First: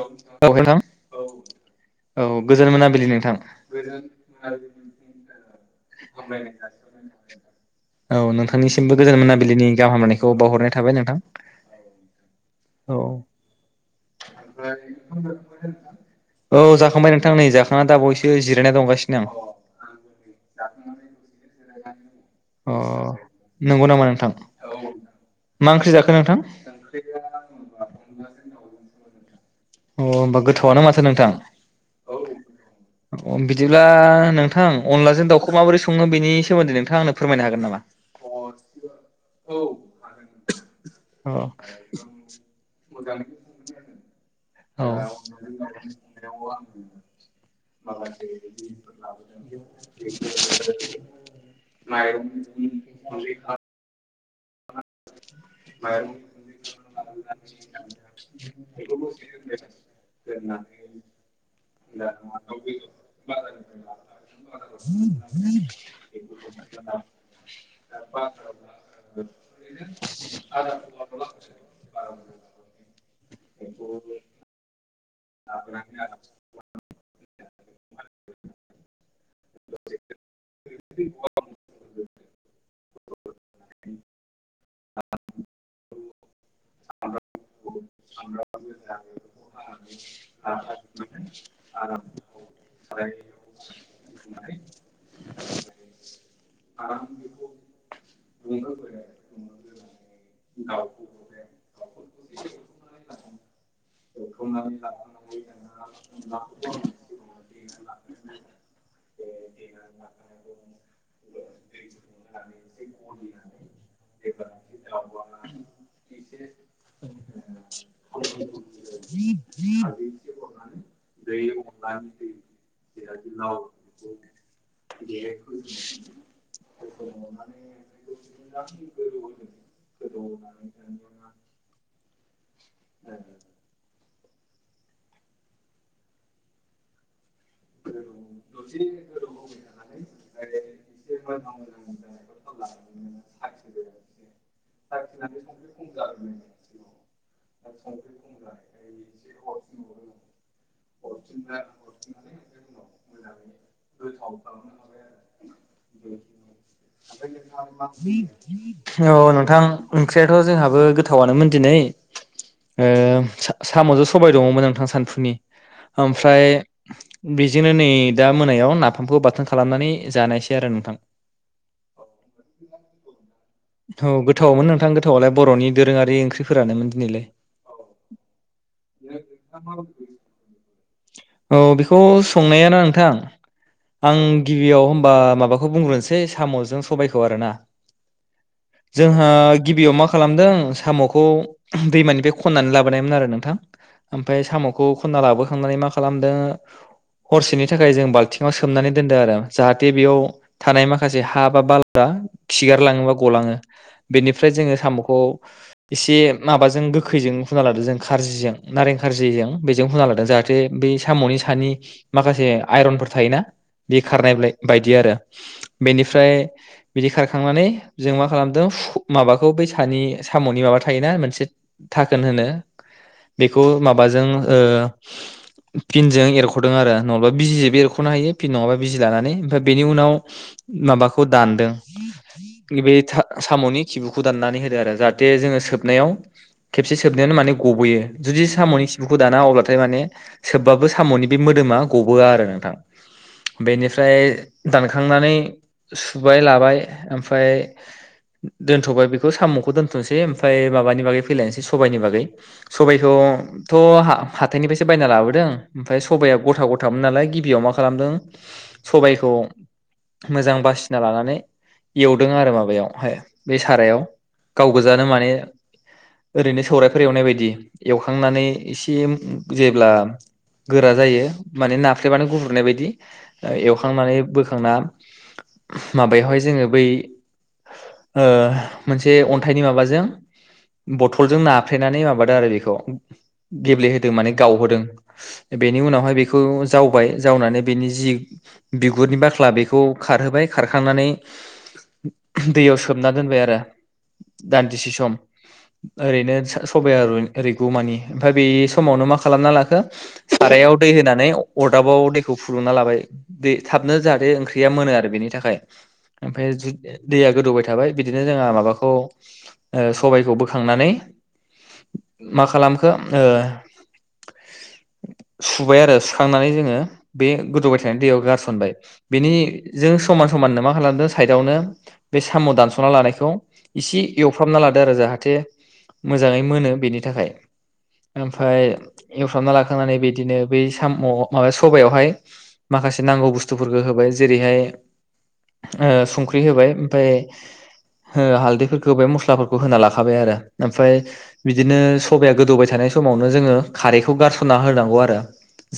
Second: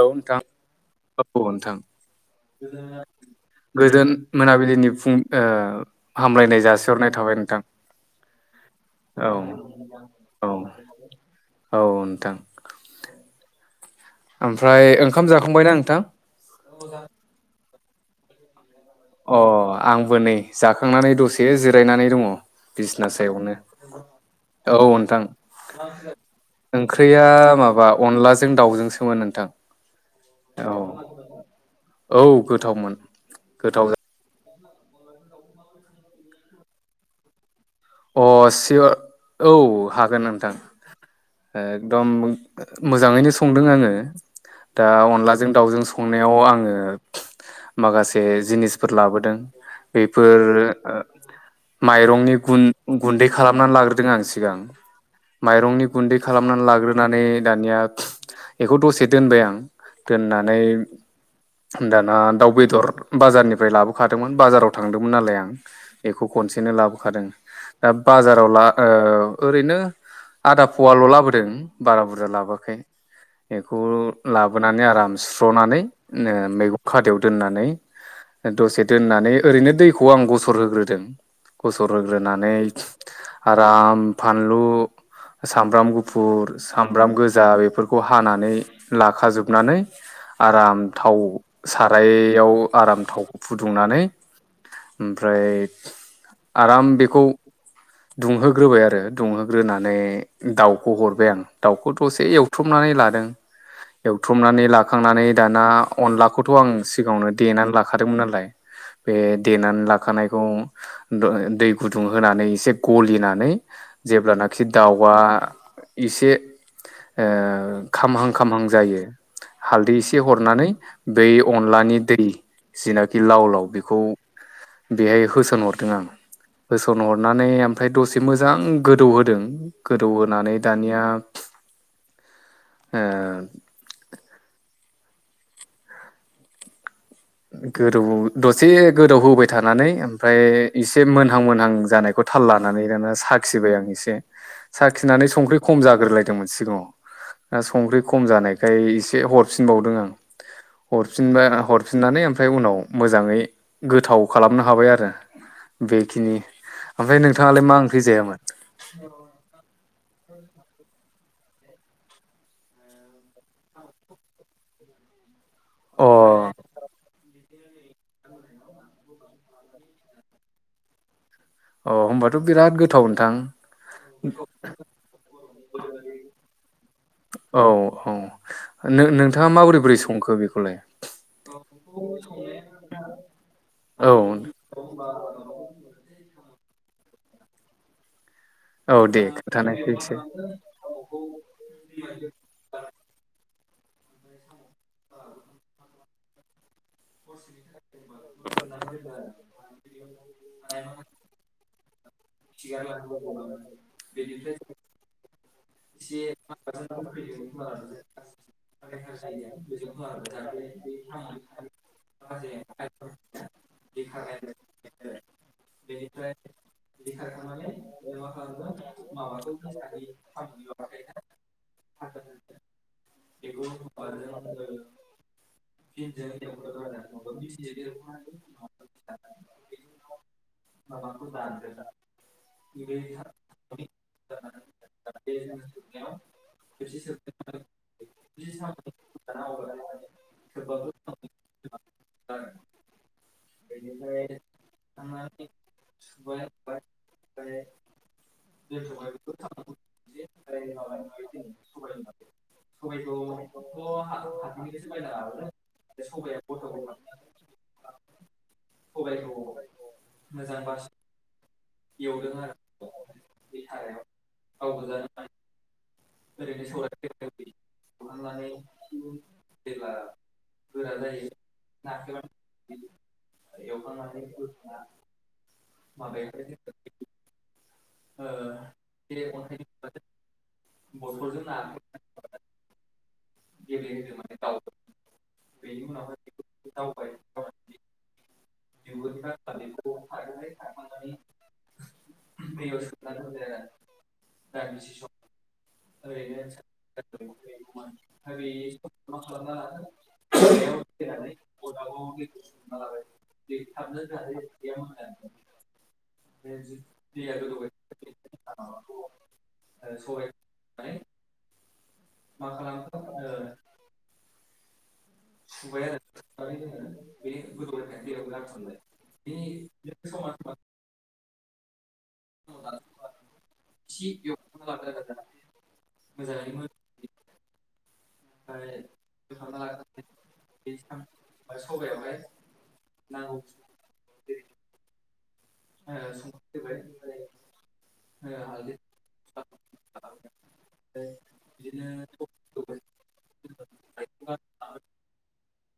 नोंथां औ नोंथां औ नोंथां औ गोजोन मोनाबिलि नोंथां गोजोन मोनाबिलिनि फुं ओ हामलायनाय जासिहरनाय थाबाय नोंथां औ नोंथांनिसिमबो गोजोन औ मोनाबिलिनि गाहाम हामलायनायखौ औ बावहरनाय थाबाय नोंथां औ नोंथां औ। ओमफ्राय ओंखाम जाखांबायना नोंथां औ जाखांबाय नोंथां नै जाख ना दा बावैसो जिरायना दंगासि अ आंबो नै जाखांनानै दसे जिरायनानै दङ आं बिसना अ सायावनो नंगौ नामा नोंथां औ नोंथां मा ओंख्रि जाखो नोंथां ओंख्रिया माबा अनलाजों दाउजोंसोमोन नोंथां। अ होमबा औ गोथावआनो माथो नोंथां औ गोथावमोन बिदिब्ला गोथाव नोंथां अनलाजों दाउखौ माबोरै सङो बेनि सोमोन्दै नोंथाङा आंनो फोरमायनो हागोन नामा? अ सिय औ हागोन नोंथां अ एकदम मोजाङैनो संदों आङो। औ दा अनलाजों दाउजों संनायाव आङो माखासे जिनिसफोर लाबोदों बेफोर ओ माइरंनि गुन। गुन्दै खालामना लाग्रोदों आं सि सिगां माइरंनि गुन्दै खालामनान लाग्रोनानै दानिया इखौ दसे दोनबाय आं दोननानै दाना दाउ बेदर बाजारनिफ्राय लाबोखादोंमोन बाजाराव थांदोंमोन नालाय आं इखौ खनसेनो लाबोखादों बाजाराव ला ओ। ओरैनो आदा फवाल' लाबोदों बारा बुरजा लाबोआखै इखौ लाबोनानै आराम। सुस्र'नानै [unintelligible] मैगं खादायाव दोननानै दसे दोननानै ओरैनो दैखौ आं गसर होग्रोदों गसर होग्रोनानै। आराम फानलु। सामब्राम गुफुर सामब्राम गोजा बेफोरखौ हानानै लाखाजोबनानै आराम थाव सारायाव आराम थाव फुदुंनानै ओमफ्राय आराम बेखौ। दुंहोग्रोबाय आरो दुं दुंहोग्रोनानै दाउखौ हरबाय आं दाउखौ दसे एवथ्रुमनानै लादों एवथ्रुमनानै लाखांनानै दाना अनलाखौथ' आं सिगाङावनो देनानै लाखादोंमोन नालाय बे देनानै लाखानायखौ द दै गुदुंङाव। माने एसे गलिनानै। जेब्लानाखि दाव आ एसे ओ खामहां खामहां जायो हालदै एसे हरनानै बै अनलानि दै जिनाखि लाव लाव बेखौ बेहाय होसोनहरदों आं। होसोनहरनानै ओमफ्राय दसे मोजां गो दौ होदों गोदौ होनानै दानिया ओ गोदौ दसे गोदौ होबाय थानानै ओमफ्राय एसे मोनहां मोनहां जानायखौ थाल लानानै दाना साखिबाय आं एसे साखिनानै संख्रि खम जाग्रोलायदोंमोन सिगाङाव दा संख्रि खम जानायखाय एसे हरफिनबावदों आं हरफिनबा बे ओमफ्राय उनाव मोजाङै गोथाव खालामनो हाबाय आरो बेखिनि ओमफ्राय नोंथाङालाय मा ओंख्रि जायामोन? [unintelligible] थ' जोंहाबो गोथावानोमोन दिनै ओम सा-साम'जों सबाय दङमोन नोंथां सानफुनि अ ओमफ्राय। बेजोंनो नै दा मोनायाव नाफामखौ बाथोन खालामनानै जानायसै आरो नोंथां। अ होनबाथ' बिराद गोथाव थां औ गोथावमोन नोंथां गोथावालाय बर'नि दोरोङारि ओंख्रिफोरानोमोन दिनैलाय औ औ नो-नोंथाङा माबोरै बोरै संखो बेखौलाय। अ बेखौ संनायाना नोंथां औ आं गिबियाव होमबा माबाखौ बुंग्रोनोसै। साम'जों सबायखौ आरोना। औ दे जोंहा खोन्थानायसै गिबियाव मा एसे खालामदों साम'खौ दैमानिफ्राय खन्नानै लाबोनायमोन आरो नोंथां। ओमफाय साम'खौ खन्ना लाबोखांनानै मा खालाम दा? हरसेनि थाखाय जों बाल्थिंआव सोमनानै दोनदों आरो जाहाथे बेयाव थानाय माखासे हा बा बाला। दा खिगारलाङोबा गलाङो बेनिफ्राय जोङो साम'खौ। एसे माबाजों गोखैजों हुना लादों जों खारजिजों नारें खारजिजों बेजों हुना लादों जाहाथे बै साम'नि सानि माखासे आइरनफोर थायोना बि खारनाय बायदि आरो बेनिफ्राय बिदि खारखांनानै जों मा खालामदों माबाखौ बै सामनि माबा थायोना मोनसे थाखोन होनो बेखौ माबाजों ओ फिनजों एरख'दों आरो नङाबा बिजिजोंबो एरख'नो हायो फिन नङाबा बिजि लानानै ओमफ्राय बिनि उनाव माबाखौ दानदों बे साम'नि खिबुखौ दाननानै होदों आरो जा थे जोङो सोबनायाव खेबसे सोबनायानो माने गबोयो जुदि साम'नि खिबुखौ दाना अब्लाथाय माने सोबबाबो साम'नि बे मोदोमा गबोया आरो नोंथां बेनिफ्राय दानखांनानै सुबाय लाबाय ओमफ्राय दोनथ'बाय बेखौ साम'खौ दोन दोनथनोसै ओमफ्राय माबानि बागै फैलायसै सबायनि बागै सबायखौथ' हाथाइनिफ्रायसो बायना लाबो दङ ओमफ्राय सबाया गथा गथामोन नालाय गिबियाव मा खालामदों सबबायखौ मोजां बासिना लानानै एवदों आरो माबायाव हाय बे सारायाव गाव गोजानो माने ओरैनो सौराइफोर एवनाय बायदि एवखांनानै एसे जेब्ला गोरा जायो माने नाफ्रेबानो ग्रुनाय बायदि एवखांनानै बोखांना माबायावहाय जोङो बै ओ मोनसे अन्थाइनि माबाजों बथलजों नाफ्लेनानै माबादों आरो बेखौ गेब्लेहोदों माने गावहोदों। बेनि उनावहाय बेखौ जावबाय जावनानै बेनि जि बिगुरनि बाख्ला बेखौ खारहोबाय खारखांनानै दैयाव सोमना दोनबाय आरो दान्दिसे सम ओरैनो स-सबाइया ओरैनो रुयगौमानि ओमफ्राय बे समावनो मा खालामना लाखो सारायाव दै होनानै अरदाबाव दैखौ फुदुंना लाबाय दै थाबनो जाहाथे ओंख्रिया मोनो आरो बेनि थाखाय ओमफ्राय दैया गोदौबाय थाबाय बिदिनो जोंहा माबाखौ ओ सबायखौ बोखांनानै मा खालामखो ओ सुबाय आरो सुखांनानै जोङो बे गोदौबाय थानाय दैयाव गारसनबाय बेनि जों समान समाननो मा खालामदों साइदआवनो बे साम' दानस'ना लानायखौ इसे एवफ्रामना लादो आरो जाहाथे मोजाङै मोनो बेनि थाखाय। ओमफ्राय एवफ्रामना ला बिदिनो बै साम' माबा सबाइयावहाय माखासे नांगौ बुस्थुफोरखौ होबाय जेरैहाय ओ संख्रि होबाय ओमफाय ओ हालदैफोरखौ होबाय मस्लाफोरखौ होना लाखाबाय आरो ओमफ्राय बिदिनो सबाया गोदौबाय थानाय समावनो जोङो खारैखौ गारसन होनांगौ आरो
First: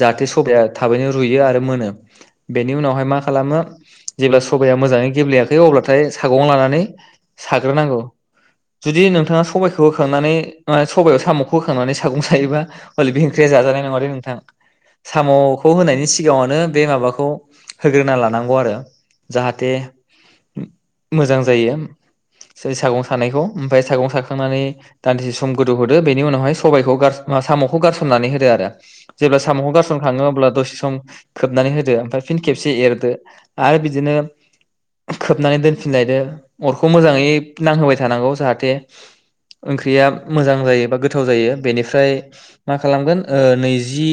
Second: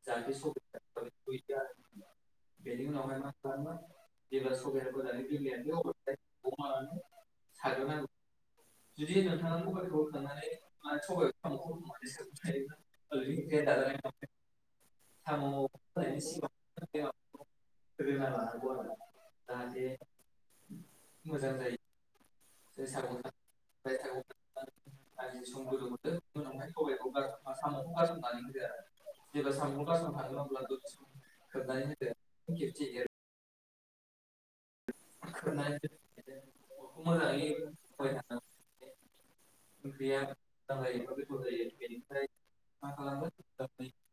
जाहाथे सबाया थाबैनो रुयो आरो मोनो बेनि उनावहाय मा खालामो जेब्ला सबाया मोजाङै गेब्लेयाखै अब्लाथाय सागं लानानै साग्रोनांगौ जुदि नोंथाङा सबाइखौ होखांनानै सबायाव साम'खौ होखांनानै सागं सायोबा हले जाजानाय नङालै नोंथां। साम'खौ होनायनि सिगाङावनो बे माबाखौ होग्रोना लानांगौ आरो जाहाथे मो-मोजां जायो। सा-सागं सानायखौ ओमफफ्राय सागं साखांनानै दान्दिसे सम गोदौहोदो बेनि उनावहाय सबाइखौ गारसन- साम'खौ गारसन होदो आरो जेब्ला साम'खौ गारसन खाङो अब्ला दसे सम खोबनानै होदो ओमफ्राय फिन खेबसे एरदो। आरो बिदिनो खोबनानै दोनफिनलायदो अरखौ मोजाङै नांहोबाय थानांगौ जाहाथे ओंख्रिया मोजां जायो बा गोथाव जायो बेनिफ्राय मा खालामगोन ओ नैजि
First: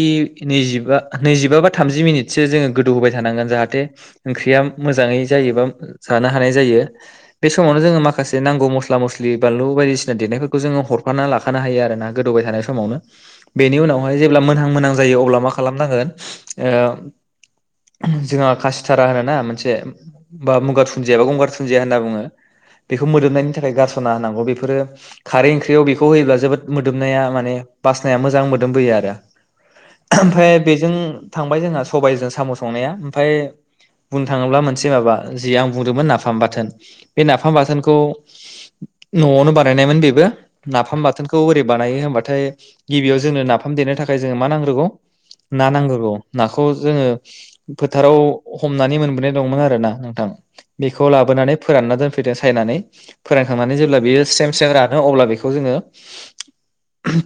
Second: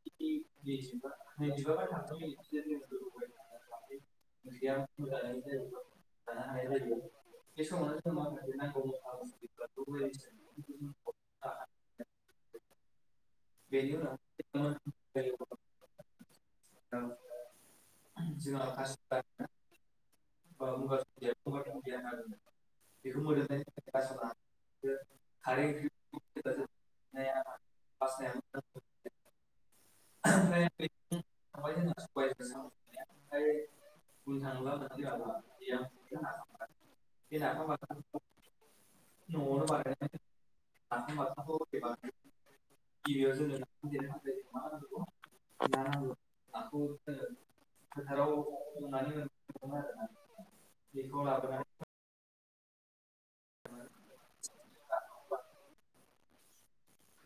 नैजिबा नैजिबा बा थामजि मिनिटसो जोङो गोदौ होबाय थानांगोन जाहाथे ओंख्रिया मोजाङै जायो। जानो हानाय जायो। बे समावनो जोङो माखासे नांगौ मस्ला मस्लि बानलु बायदिसिना देनायफोरखौ जोङो हरफाना लाखानो हायो आरोना गोदौबाय थानाय समावनो बेनि उनावहाय जेब्ला मोनहां मोनहां जायो अब्ला मा खालामनांगोन ओ जोंहा खासिथारा होनो ना मोनसे बा मगार दुुनन्दिया बा गंगार दुनन्दिया होनना बुङो। बेखौ मोदोमनायनि थाखाय गारस'ना होनांगौ। बेफोरो खारै ओंख्रियाव बेखौ होयोब्ला जोबोद मोदोमनाया माने बास नाया मोजां मोदोम बोयो आरो। ओमफ्राय बेजों थांबाय जोंहा सबायजों साम' संनाया ओमफाय बुंनो थाङोब्ला मोनसे माबा जि आं बुंदोंमोन नाफाम बाथोन बे नाफाम बाथोनखौ न'आवनो बानायनायमोन बेबो नाफाम बाथोनखौ ओरै बानायो होनबाथाय गिबियाव जोंनो नाफाम देरनो थाखाय जोंङो मा नांग्रोगौ? ना नांग्रोगौ। नाखौ जोङो फोथाराव हमनानै मोनबोनाय दंमोन। नोंथां बेखौ लाबोनानै फोरानना दोनफैदो सायनानै फोरानखांनानै जेब्ला बेयो सेम सेम रानो अब्ला बेखौ जोङो।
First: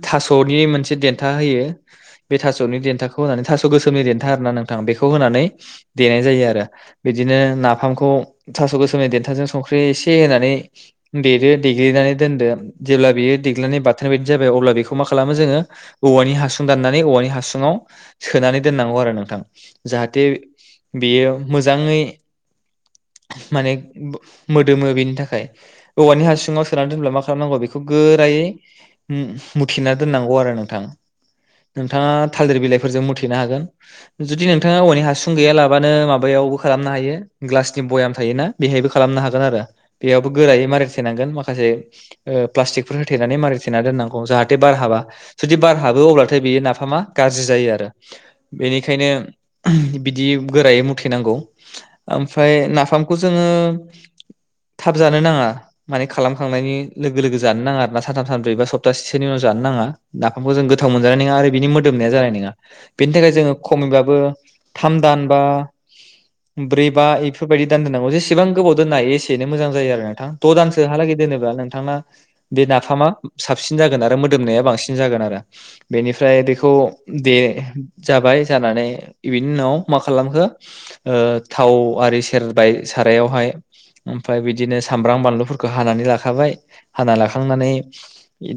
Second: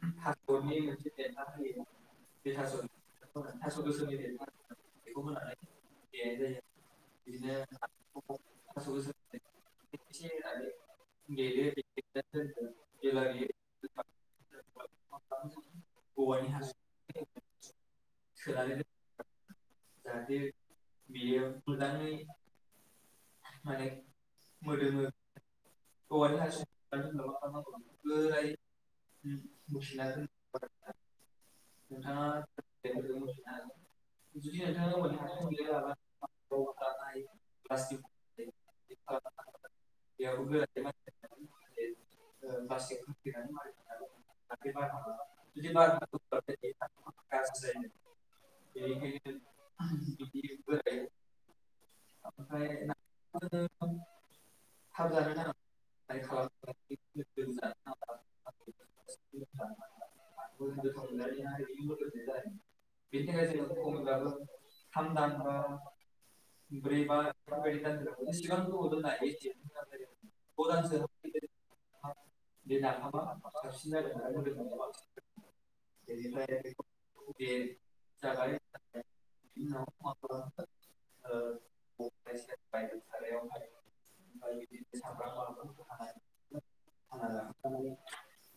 थास' बि मोनसे देन्था होयो बे थास'नि देन्थाखौहोनानै थास' गोसोमनि देन्था आरो ना नोंथा बेखौ होनानै देनाय जायो आरो बिदिनो नाफामखौ थास' गोसोमनि देन्थाजों संख्रि एसे होनानै देदो देग्लिनानै दोन्दो जेब्ला बेयो देग्लिनानै बाथोन बादि जा यो अब्ला बेखौ खौ मा खालामो जोङो औवानि हासुं दाननानै औवानि हासुङाव सोनानै दोननांगौ आरो नोंथां। जाहाथे बेयो मोजाङै माने मोदोमो बेनि थाखाय औवानि हासुङाव सोनानै दोनब्ला मा खालामनांगौ बेखौ गोरायै मुथेना दोननांगौ आरो नोंथां नोंथाङा थालिर बिलाइफोरजों मुथेनो हागोन जुदि नोंथाङा औवानि हासुं गैयालाबानो माबायावबो खालामनो हायो ग्लासनि बयाम बेहायबो खालामनो हागोन आरो बेयावबो गोरायै मारै थेनांगोन माखासे ओ प्लास्टिकफोर होथेनानै मारि थेना दोननांगौ जाहाथे बार हाबा जुदि बार हाबो अब्लाथाय बियो नाफामा गाज्रि जायो आरो। बेनिखनो बिदि गोरायै मुथे नांगौ ओमफाय नाफाम जोङो थाब जानो नाङा माने खालामखांनायनि लोगो लोगो जानो नाङा आरो ना सानथाम सानब्रै बा सप्तासे सो उनाव जानो नाङा। नाफामखौ जों गोथाव मोनजानाय नङा आरो बिनि मोदोमनाया जानाय नङा बेनि थाखाय जोङो खमैबाबो थाम दान बा ब्रै बा इफोरबायदि दान एसेबां गोबाव दोननो हायो एसेनो मोजां जायो आरो नोंथां द' दानसोहालागै दोनोब्ला नोंथांना बे नाफामा साबसिन जागोन आरो मोदोमनाया बांसिन जागोन आरो बेनिफ्राय बेखौ दे जाबाय जानानै बिनि उनाव मा खालामखो ओ थाव आरि सेरबाय। सारायावहाय ओमफ्राय बिदिनो सामब्राम बानलुफोरखौ हानानै लाखाबाय हाना लाखांनानै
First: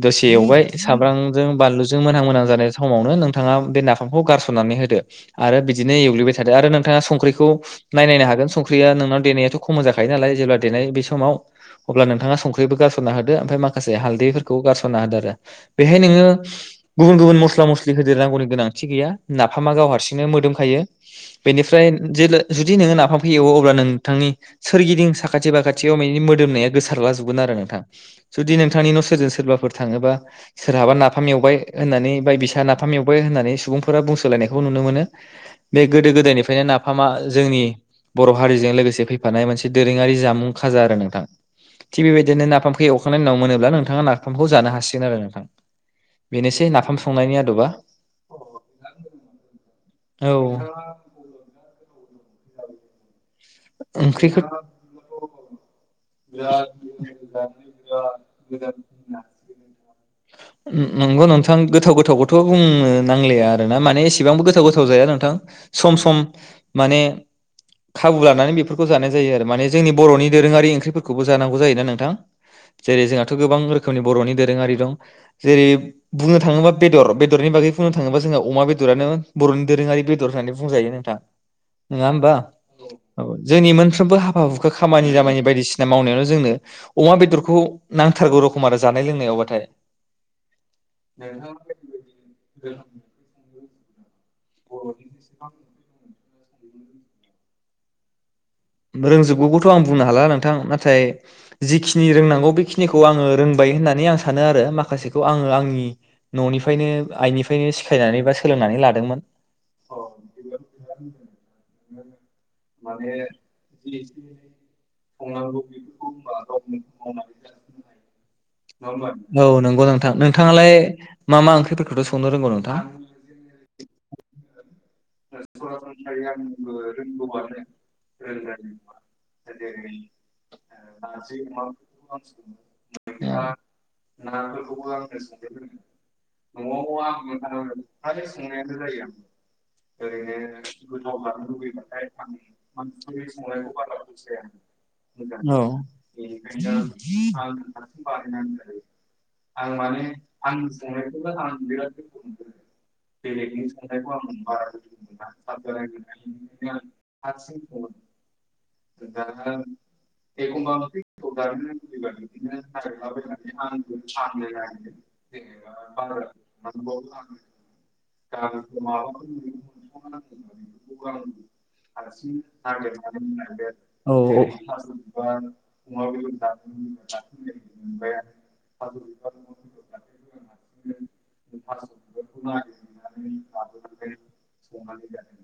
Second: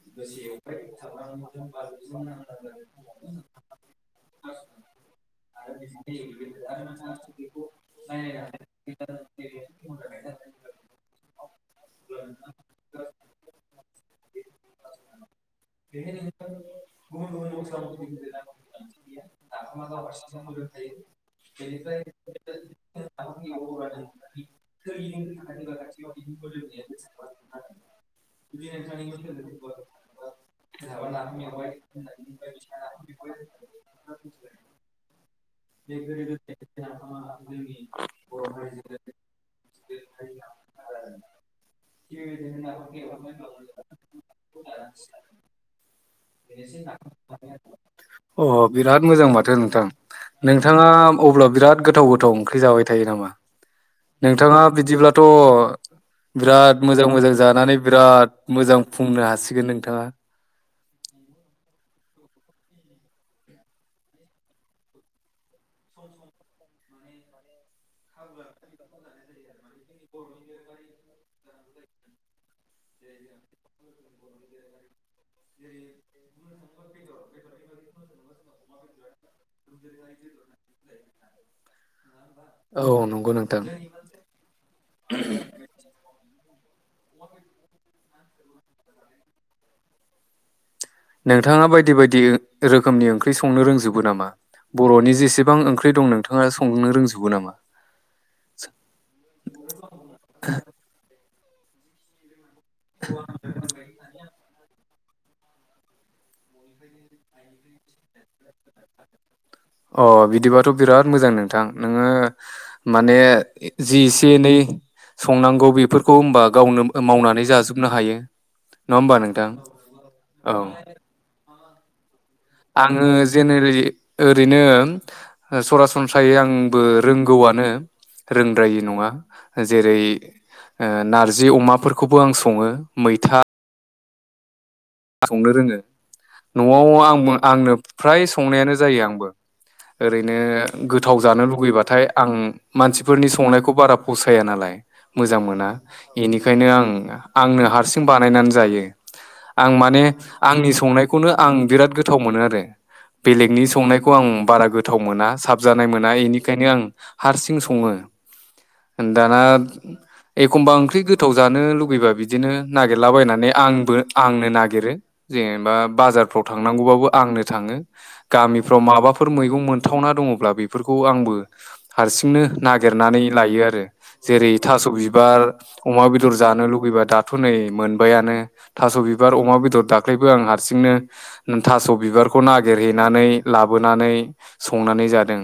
दसे एवबाय सामब्रामजों बानलुजों मोनहां मोनोहां जानाय समावनो नोंथाङा बे नाफामखौ गारसननानै होदो आरो बिदिनो एवग्लिबाय थादो आरो नोंथाङा संख्रिखौ नायनायनो हागोन संख्रिया देनायाथ' खम जाखायो नालाय जेब्ला देनाय बे समाव अब्ला नोंथाङा संख्रिबो गारसनना हो मफ्राय माखासे हालदै गगसााना आदारा बेहाय नोङो गुबुन गुबुन मस्ला मस्लि होदेरनांगौनि गोनांथि गैया नाफामा गाव हारसिंनो मोदोम खायो। बेनिफ्राय जुदि नों नांनायखौ ऐवो बा नोंथांनि सोरगिदिं साखाथि बाखाथियाव बैनि मोदोमनाया गोसारला जोबगोन आरो नोंथां जुदि नोंथांनि न' सोरजों सो सोरबाफोर थाङोबा सोरहाबा नाफाम एवबाय होननानै बा बिसा नाफाम एवबाय होननानै सुबुंफोरा बुंसोलायनायखौबो नुनो मोनो। बे गोदो गोदायनिफ्रायनो नाफामा जोंनि बर' हारिजों लोगोसे फैफानाय मोनसे दोरोङारि जामुं खाजा आरो नोंथां। थिग बेबायदिनो नाफाम फै एवखांनायनि उनाव मोनोब्ला नोंथाङा ना बेनोसै नाफाम संनायनि आदबा [unintelligible] अ बिराद मोजां माथो नोंथां औ नोंथाङा अब्ला बिराद गोथ थाव गोथाव ओख्रि जाबाय थायो नामा? ओंख्रिखौ नोंथाङा बिदिब्लाथ' बिराद मोजां मोजां जानानै बिराद मोजां बुंनो हासिगोन नोंथाङा थ' बुंनो नांलाया आरोना माने एसेबांबो गोथाव गोथाव जाया नोंथां सम सम माने खाबु ला नानै बेफोरखौ जानाय जायो आरो माने जोंनि बर'नि दोरोङारि ओंख्रिफोरखौबो जानांगौ जायोना नोंथां। जेरै जोंहाथ' गोबां रोखोमनि बर'नि दोरोङारि दं जेरै बुंनो थाङोबा बेदर बेदरनि बागै बुंनो थाङोबा जोंहा अमा बेदरानो बर'नि दोरोङारि बेदर होननानै बुंजायो नोंथां नङा होमबा? औ नो औ जोंनि मोनफ्रोमबो हा हुखा खामानि दामानि बायदिसिना मावनायावनो जोङो [inaudible] औवा बेदरखौ नांथारगौ रखम आरो जानाय लोंनायावबाथाय। नोंथाङा बायदि बायदि रोखोमनि ओंख्रि संनो रोंजोब गो नामा बर'नि जेसेबां ओंख्रि दं नों थाङा संनो रोंजोबो नामा? रोंजोबगौगौथ' आं बुंनो हाला नोंथां नाथाय जिखिनि रोंनांगौ बे खिनिखौ आङो रोंबाय होननानै आं सानो आरो माखासे खौ आङो आंनि न'निफ्रायनो आइनिफ्रायनो सिखायनानै बा सोलोंनानै लादोंमोन। अ बिदिबाथ' बिराद मोजां नोंथां नोङो माने जि एसे एनै संनांगौ बेफोरखौ होनबा गावनो मावनानै जाजोबनो हायो नङा होमबा औ नोंथां? नंगौ नोंथां औ नोंथाङालाय मा मा ओंख्रिफोरखौथ' सं आङो जेनेरेलि ओरैनो सरासनस्रायै आंबो रोंगौआनो रोंद्रायि नङा जेरै ओ नारजि अमाफोरखौबो आं सङो मैथा नाबो संनो रोङो न'आव आंबो आंनो फ्राय संनायानो जायो आंबो। ओरैनो गोथाव जानो लुुबैबाथाय आं मानसिफोरनि संनायखौ बारा फसाया नालाय मोजां औ मोना इनिखायनो आं-आंनो हारसिं बानायनानै जायो। आं माने आंनि संनायखौनो आं बिराद गोथाव मोनो आरो बेलेगनि संनायखौ आं बारा गोथाव मोना साबजानाय मोना इनिखायनो आं हारसिं सङो, दाना एखमबा ओंख्रि गोथाव जानो लुुबैबा बिदिनो नागिरलाबायनानै आंबो नो नागिरो जेनेबा बाजारफ्राव थांनांगौबाबो आंनो थांङो गामिफ्राव माबा मैगं मोनथावना दङब्ला बेफोरखौ आंबो हारसिंनो नागिरनानै लायो आरो जेरै थास' बिबार अमा बेदर जानो लुुबैबा दाथ' नै मोनबायानो थास' बिबार अमा बेदर दाख्लैबो आं हारसिंनो थास' औ बिबारखौ नागिरहैनानै लाबोना संनानै जादों।